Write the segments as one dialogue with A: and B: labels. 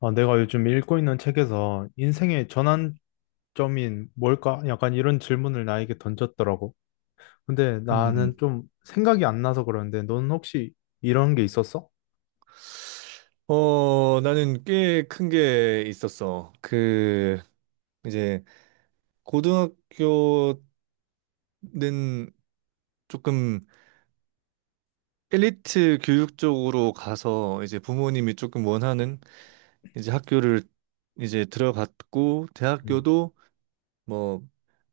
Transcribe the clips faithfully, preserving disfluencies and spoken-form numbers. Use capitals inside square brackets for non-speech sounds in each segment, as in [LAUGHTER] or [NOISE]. A: 아, 내가 요즘 읽고 있는 책에서 인생의 전환점인 뭘까? 약간 이런 질문을 나에게 던졌더라고. 근데 나는
B: 음,
A: 좀 생각이 안 나서 그러는데, 넌 혹시 이런 게 있었어?
B: 어, 나는 꽤 큰 게 있었어. 그, 이제, 고등학교는 조금 엘리트 교육 쪽으로 가서 이제 부모님이 조금 원하는 이제 학교를 이제 들어갔고,
A: 음.
B: 대학교도 뭐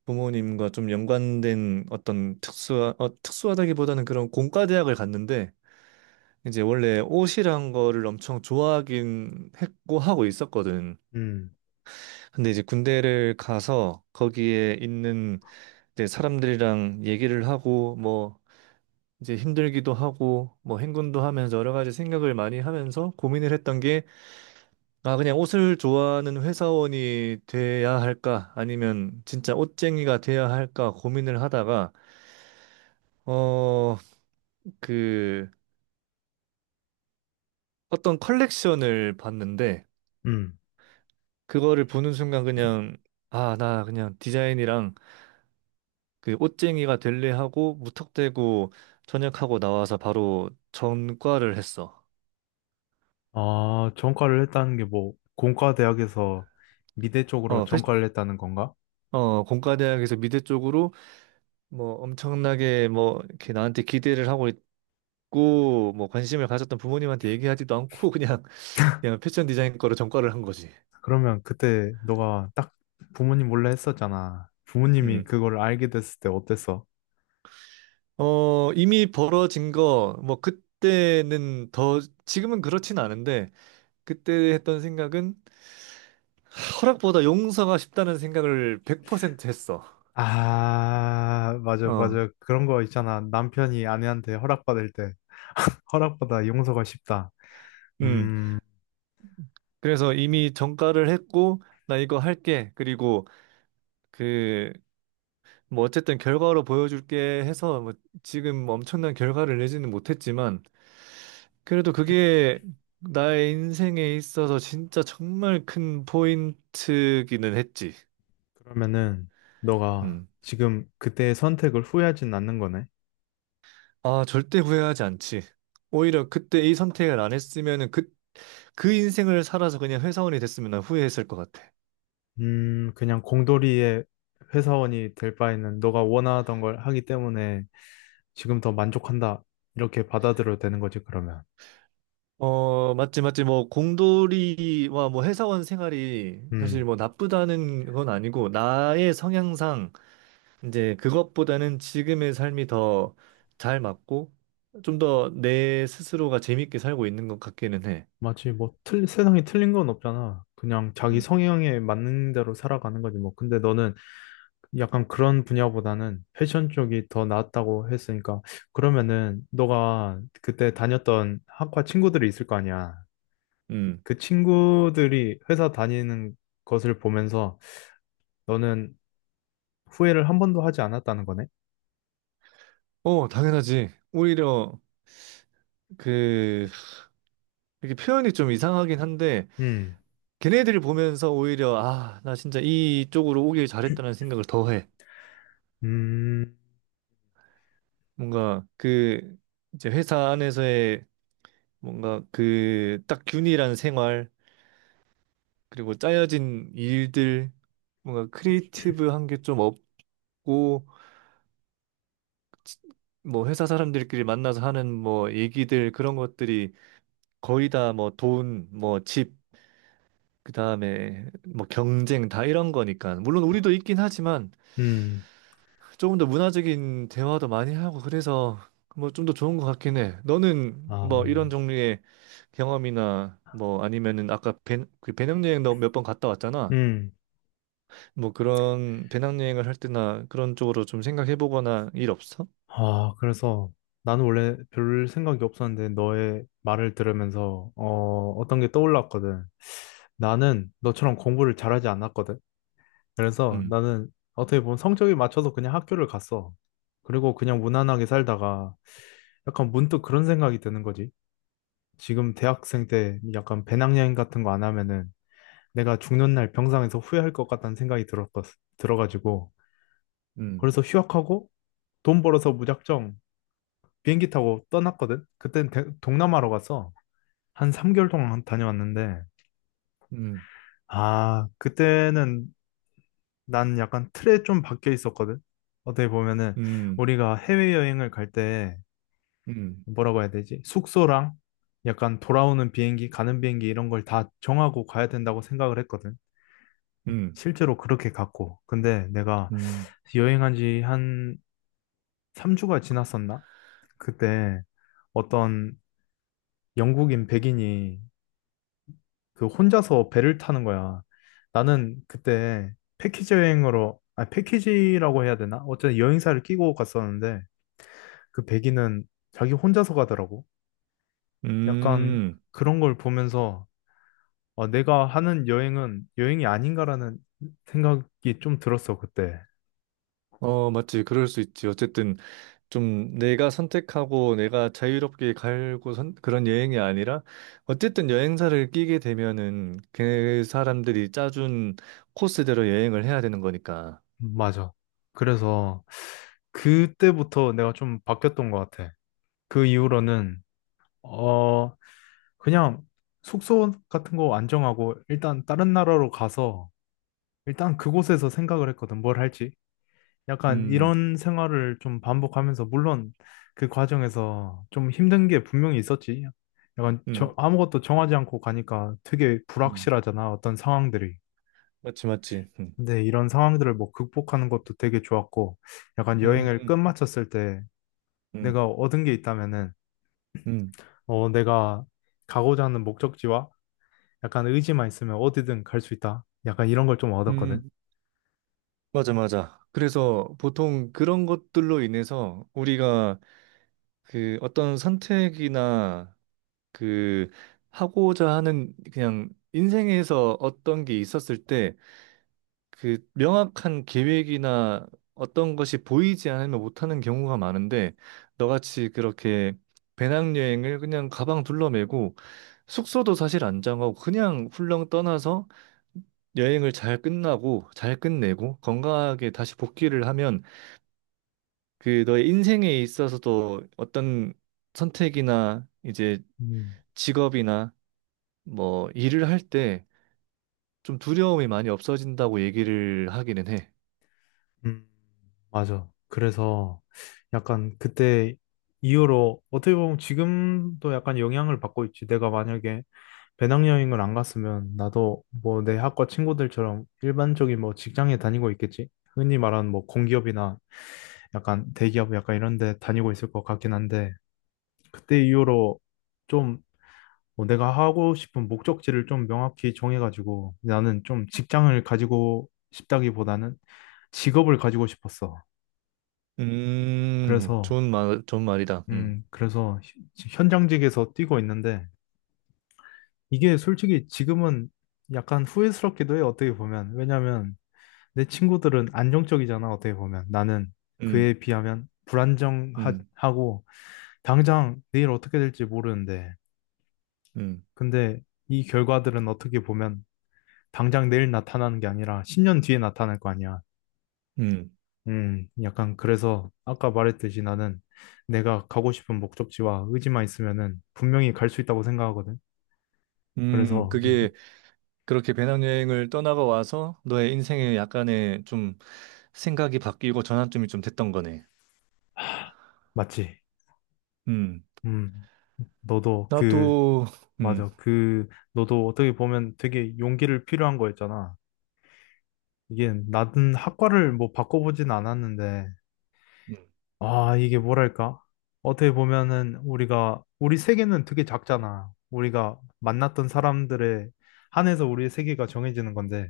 B: 부모님과 좀 연관된 어떤 특수하, 어, 특수하다기보다는 그런 공과대학을 갔는데, 이제 원래 옷이란 거를 엄청 좋아하긴 했고 하고 있었거든.
A: 음,
B: 근데 이제 군대를 가서 거기에 있는 이제 사람들이랑 얘기를 하고 뭐 이제 힘들기도 하고 뭐 행군도 하면서 여러 가지 생각을 많이 하면서 고민을 했던 게, 아, 그냥 옷을 좋아하는 회사원이 돼야 할까 아니면 진짜 옷쟁이가 돼야 할까 고민을 하다가, 어 그 어떤 컬렉션을 봤는데,
A: 음.
B: 그거를 보는 순간 그냥, 아, 나 그냥 디자인이랑 그 옷쟁이가 될래 하고 무턱대고 전역하고 나와서 바로 전과를 했어.
A: 아, 전과를 했다는 게 뭐, 공과대학에서 미대 쪽으로
B: 어, 패,
A: 전과를 했다는 건가?
B: 어, 공과대학에서 미대 쪽으로 뭐 엄청나게 뭐 이렇게 나한테 기대를 하고 있고 뭐 관심을 가졌던 부모님한테 얘기하지도 않고 [LAUGHS] 그냥 그냥 패션 디자인 거로 전과를 한 거지.
A: 그러면 그때 너가 딱 부모님 몰래 했었잖아. 부모님이
B: 음.
A: 그걸 알게 됐을 때 어땠어?
B: 어, 이미 벌어진 거 뭐 그때는 더, 지금은 그렇진 않은데, 그때 했던 생각은 허락보다 용서가 쉽다는 생각을 백 퍼센트 했어.
A: 아, 맞아,
B: 어.
A: 맞아. 그런 거 있잖아. 남편이 아내한테 허락받을 때. 허락받아 용서가 쉽다.
B: 음.
A: 음,
B: 그래서 이미 정가를 했고 나 이거 할게, 그리고 그 뭐 어쨌든 결과로 보여줄게 해서, 뭐 지금 엄청난 결과를 내지는 못했지만 그래도 그게 나의 인생에 있어서 진짜 정말 큰 포인트기는 했지.
A: 그러면은 너가
B: 음.
A: 지금 그때의 선택을 후회하진 않는 거네.
B: 아, 절대 후회하지 않지. 오히려 그때 이 선택을 안 했으면은 그 그 인생을 살아서 그냥 회사원이 됐으면 난 후회했을 것 같아.
A: 음, 그냥 공돌이의 회사원이 될 바에는 너가 원하던 걸 하기 때문에 지금 더 만족한다. 이렇게 받아들여도 되는 거지, 그러면.
B: 어, 맞지, 맞지. 뭐, 공돌이와 뭐, 회사원 생활이 사실
A: 음,
B: 뭐, 나쁘다는 건 아니고, 나의 성향상, 이제, 그것보다는 지금의 삶이 더 잘 맞고, 좀 더 내 스스로가 재밌게 살고 있는 것 같기는 해.
A: 마치 뭐 틀, 세상에 틀린 건 없잖아. 그냥 자기
B: 음,
A: 성향에 맞는 대로 살아가는 거지, 뭐. 근데 너는 약간 그런 분야보다는 패션 쪽이 더 나았다고 했으니까 그러면은 너가 그때 다녔던 학과 친구들이 있을 거 아니야.
B: 음.
A: 그 친구들이 회사 다니는 것을 보면서 너는 후회를 한 번도 하지 않았다는 거네.
B: 어, 당연하지. 오히려, 그, 이렇게 표현이 좀 이상하긴 한데,
A: 음,
B: 걔네들을 보면서 오히려, 아, 나 진짜 이쪽으로 오길 잘했다는 생각을 더 해.
A: 음,
B: 뭔가, 그, 이제 회사 안에서의 뭔가 그 딱 균일한 생활, 그리고 짜여진 일들, 뭔가 크리에이티브한 게 좀 없고, 뭐 회사 사람들끼리 만나서 하는 뭐 얘기들, 그런 것들이 거의 다 뭐 돈, 뭐 집, 그다음에 뭐 경쟁, 다 이런 거니까. 물론 우리도 있긴 하지만
A: 음,
B: 조금 더 문화적인 대화도 많이 하고, 그래서 뭐 좀 더 좋은 것 같긴 해. 너는
A: 아,
B: 뭐 이런 종류의 경험이나 뭐 아니면은 아까 배, 그 배낭여행 너 몇 번 갔다 왔잖아.
A: 음,
B: 뭐 그런 배낭여행을 할 때나 그런 쪽으로 좀 생각해 보거나 일 없어?
A: 아. 그래서 나는 원래 별 생각이 없었는데 너의 말을 들으면서 어, 어떤 게 떠올랐거든. 나는 너처럼 공부를 잘하지 않았거든. 그래서
B: 음,
A: 나는 어떻게 보면 성적이 맞춰서 그냥 학교를 갔어. 그리고 그냥 무난하게 살다가 약간 문득 그런 생각이 드는 거지. 지금 대학생 때 약간 배낭여행 같은 거 안 하면은 내가 죽는 날 병상에서 후회할 것 같다는 생각이 들었, 들어가지고
B: 음,
A: 그래서 휴학하고 돈 벌어서 무작정 비행기 타고 떠났거든. 그땐 대- 동남아로 갔어. 한 삼 개월 동안 다녀왔는데
B: 음,
A: 아, 그때는 난 약간 틀에 좀 박혀 있었거든. 어떻게 보면은
B: 음,
A: 우리가 해외여행을 갈 때
B: 음,
A: 뭐라고 해야 되지? 숙소랑 약간 돌아오는 비행기, 가는 비행기 이런 걸 다 정하고 가야 된다고 생각을 했거든.
B: 음,
A: 실제로 그렇게 갔고. 근데 내가
B: 음,
A: 여행한 지 한 삼 주가 지났었나? 그때 어떤 영국인 백인이 그 혼자서 배를 타는 거야. 나는 그때 패키지 여행으로, 아, 패키지라고 해야 되나? 어쨌든 여행사를 끼고 갔었는데 그 백인은 자기 혼자서 가더라고. 약간
B: 음.
A: 그런 걸 보면서 아, 내가 하는 여행은 여행이 아닌가라는 생각이 좀 들었어, 그때.
B: 어, 맞지. 그럴 수 있지. 어쨌든 좀 내가 선택하고 내가 자유롭게 갈고 선, 그런 여행이 아니라, 어쨌든 여행사를 끼게 되면은 그 사람들이 짜준 코스대로 여행을 해야 되는 거니까.
A: 음, 맞아. 그래서 그때부터 내가 좀 바뀌었던 것 같아. 그 이후로는 어 그냥 숙소 같은 거 안 정하고 일단 다른 나라로 가서 일단 그곳에서 생각을 했거든. 뭘 할지. 약간
B: 음,
A: 이런 생활을 좀 반복하면서 물론 그 과정에서 좀 힘든 게 분명히 있었지. 약간 저-
B: 음,
A: 아무것도 정하지 않고 가니까 되게
B: 음.
A: 불확실하잖아, 어떤 상황들이.
B: 맞지, 맞지. 음,
A: 근데 이런 상황들을 뭐 극복하는 것도 되게 좋았고, 약간 여행을
B: 음,
A: 끝마쳤을 때
B: 음,
A: 내가 얻은 게 있다면은,
B: 음.
A: 어, 내가 가고자 하는 목적지와 약간 의지만 있으면 어디든 갈 수 있다. 약간 이런 걸 좀 얻었거든.
B: 음. 맞아, 맞아. 그래서 보통 그런 것들로 인해서 우리가 그 어떤 선택이나 그 하고자 하는, 그냥 인생에서 어떤 게 있었을 때 그 명확한 계획이나 어떤 것이 보이지 않으면 못하는 경우가 많은데, 너같이 그렇게 배낭여행을 그냥 가방 둘러매고 숙소도 사실 안 정하고 그냥 훌렁 떠나서 여행을 잘 끝나고 잘 끝내고 건강하게 다시 복귀를 하면 그 너의 인생에 있어서도 어떤 선택이나 이제
A: 음.
B: 직업이나 뭐 일을 할 때 좀 두려움이 많이 없어진다고 얘기를 하기는 해.
A: 음, 맞아. 그래서 약간 그때 이후로 어떻게 보면 지금도 약간 영향을 받고 있지. 내가 만약에 배낭여행을 안 갔으면 나도 뭐 내 학과 친구들처럼 일반적인 뭐 직장에 다니고 있겠지. 흔히 말하는 뭐 공기업이나 약간 대기업 약간 이런 데 다니고 있을 것 같긴 한데 그때 이후로 좀뭐 내가 하고 싶은 목적지를 좀 명확히 정해가지고 나는 좀 직장을 가지고 싶다기보다는 직업을 가지고 싶었어.
B: 음,
A: 그래서,
B: 좋은 말, 좋은 말이다. 음,
A: 음, 그래서 히- 현장직에서 뛰고 있는데, 이게 솔직히 지금은 약간 후회스럽기도 해요, 어떻게 보면. 왜냐면 내 친구들은 안정적이잖아, 어떻게 보면. 나는
B: 음,
A: 그에 비하면
B: 음,
A: 불안정하고, 당장 내일 어떻게 될지 모르는데,
B: 음,
A: 근데 이 결과들은 어떻게 보면 당장 내일 나타나는 게 아니라 십 년 뒤에 나타날 거 아니야.
B: 음,
A: 음, 약간 그래서 아까 말했듯이 나는 내가 가고 싶은 목적지와 의지만 있으면은 분명히 갈 수 있다고 생각하거든.
B: 음,
A: 그래서 음,
B: 그게, 그렇게 배낭여행을 떠나가 와서 너의 인생에 약간의 좀 생각이 바뀌고 전환점이 좀 됐던 거네.
A: 맞지.
B: 음,
A: 음. 너도 그
B: 나도, 음.
A: 맞아. 그 너도 어떻게 보면 되게 용기를 필요한 거였잖아. 이게 나는 학과를 뭐 바꿔보진 않았는데
B: 음.
A: 아, 이게 뭐랄까? 어떻게 보면은 우리가 우리 세계는 되게 작잖아. 우리가 만났던 사람들의 한해서 우리의 세계가 정해지는 건데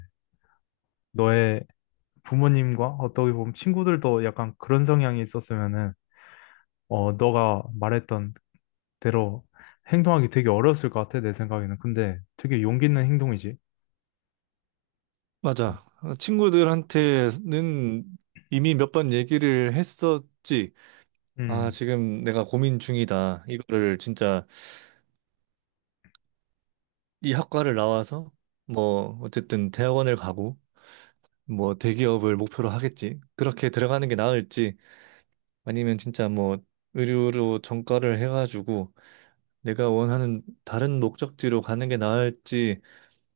A: 너의 부모님과 어떻게 보면 친구들도 약간 그런 성향이 있었으면은 어, 너가 말했던 대로 행동하기 되게 어려웠을 것 같아, 내 생각에는. 근데 되게 용기 있는 행동이지.
B: 맞아. 어, 친구들한테는 이미 몇 번 얘기를 했었지. 아,
A: 음,
B: 지금 내가 고민 중이다. 이거를 진짜 이 학과를 나와서 뭐 어쨌든 대학원을 가고 뭐 대기업을 목표로 하겠지. 그렇게 들어가는 게 나을지 아니면 진짜 뭐 의료로 전과를 해가지고 내가 원하는 다른 목적지로 가는 게 나을지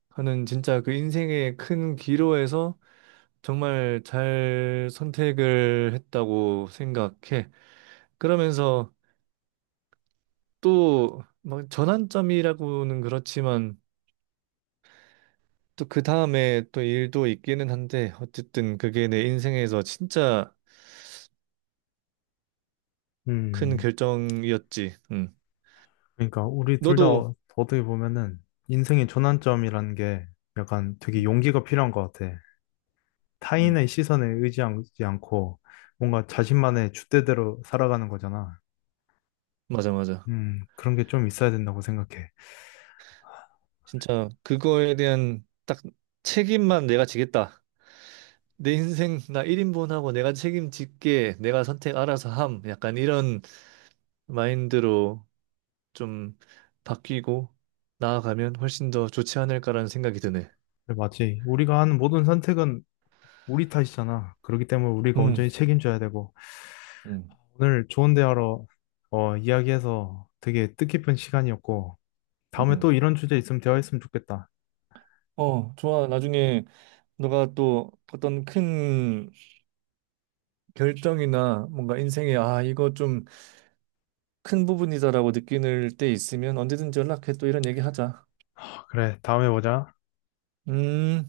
B: 하는, 진짜 그 인생의 큰 기로에서 정말 잘 선택을 했다고 생각해. 그러면서 또 막 전환점이라고는 그렇지만 또 그 다음에 또 일도 있기는 한데, 어쨌든 그게 내 인생에서 진짜 큰
A: 음.
B: 결정이었지. 응.
A: 그러니까 우리 둘 다
B: 너도.
A: 어떻게 보면은 인생의 전환점이라는 게 약간 되게
B: 음,
A: 용기가 필요한 것 같아.
B: 음.
A: 타인의 시선에 의지하지 않고 뭔가 자신만의 줏대대로 살아가는 거잖아.
B: 맞아, 맞아.
A: 음, 그런 게 좀 있어야 된다고 생각해.
B: 진짜 그거에 대한 딱 책임만 내가 지겠다. 내 인생 나 일 인분하고 내가 책임질게. 내가 선택 알아서 함. 약간 이런 마인드로 좀 바뀌고 나아가면 훨씬 더 좋지 않을까라는 생각이 드네.
A: 맞지. 우리가 하는 모든 선택은 우리 탓이잖아. 그렇기 때문에 우리가
B: 음,
A: 온전히 책임져야 되고.
B: 음,
A: 오늘 좋은 대화로 어, 이야기해서 되게 뜻깊은 시간이었고, 다음에
B: 음.
A: 또 이런 주제 있으면 대화했으면 좋겠다.
B: 어, 좋아. 나중에 너가 또 어떤 큰 결정이나 뭔가 인생에, 아, 이거 좀 큰 부분이다라고 느낄 때 있으면 언제든지 연락해. 또 이런 얘기 하자.
A: 그래, 다음에 보자.
B: 음.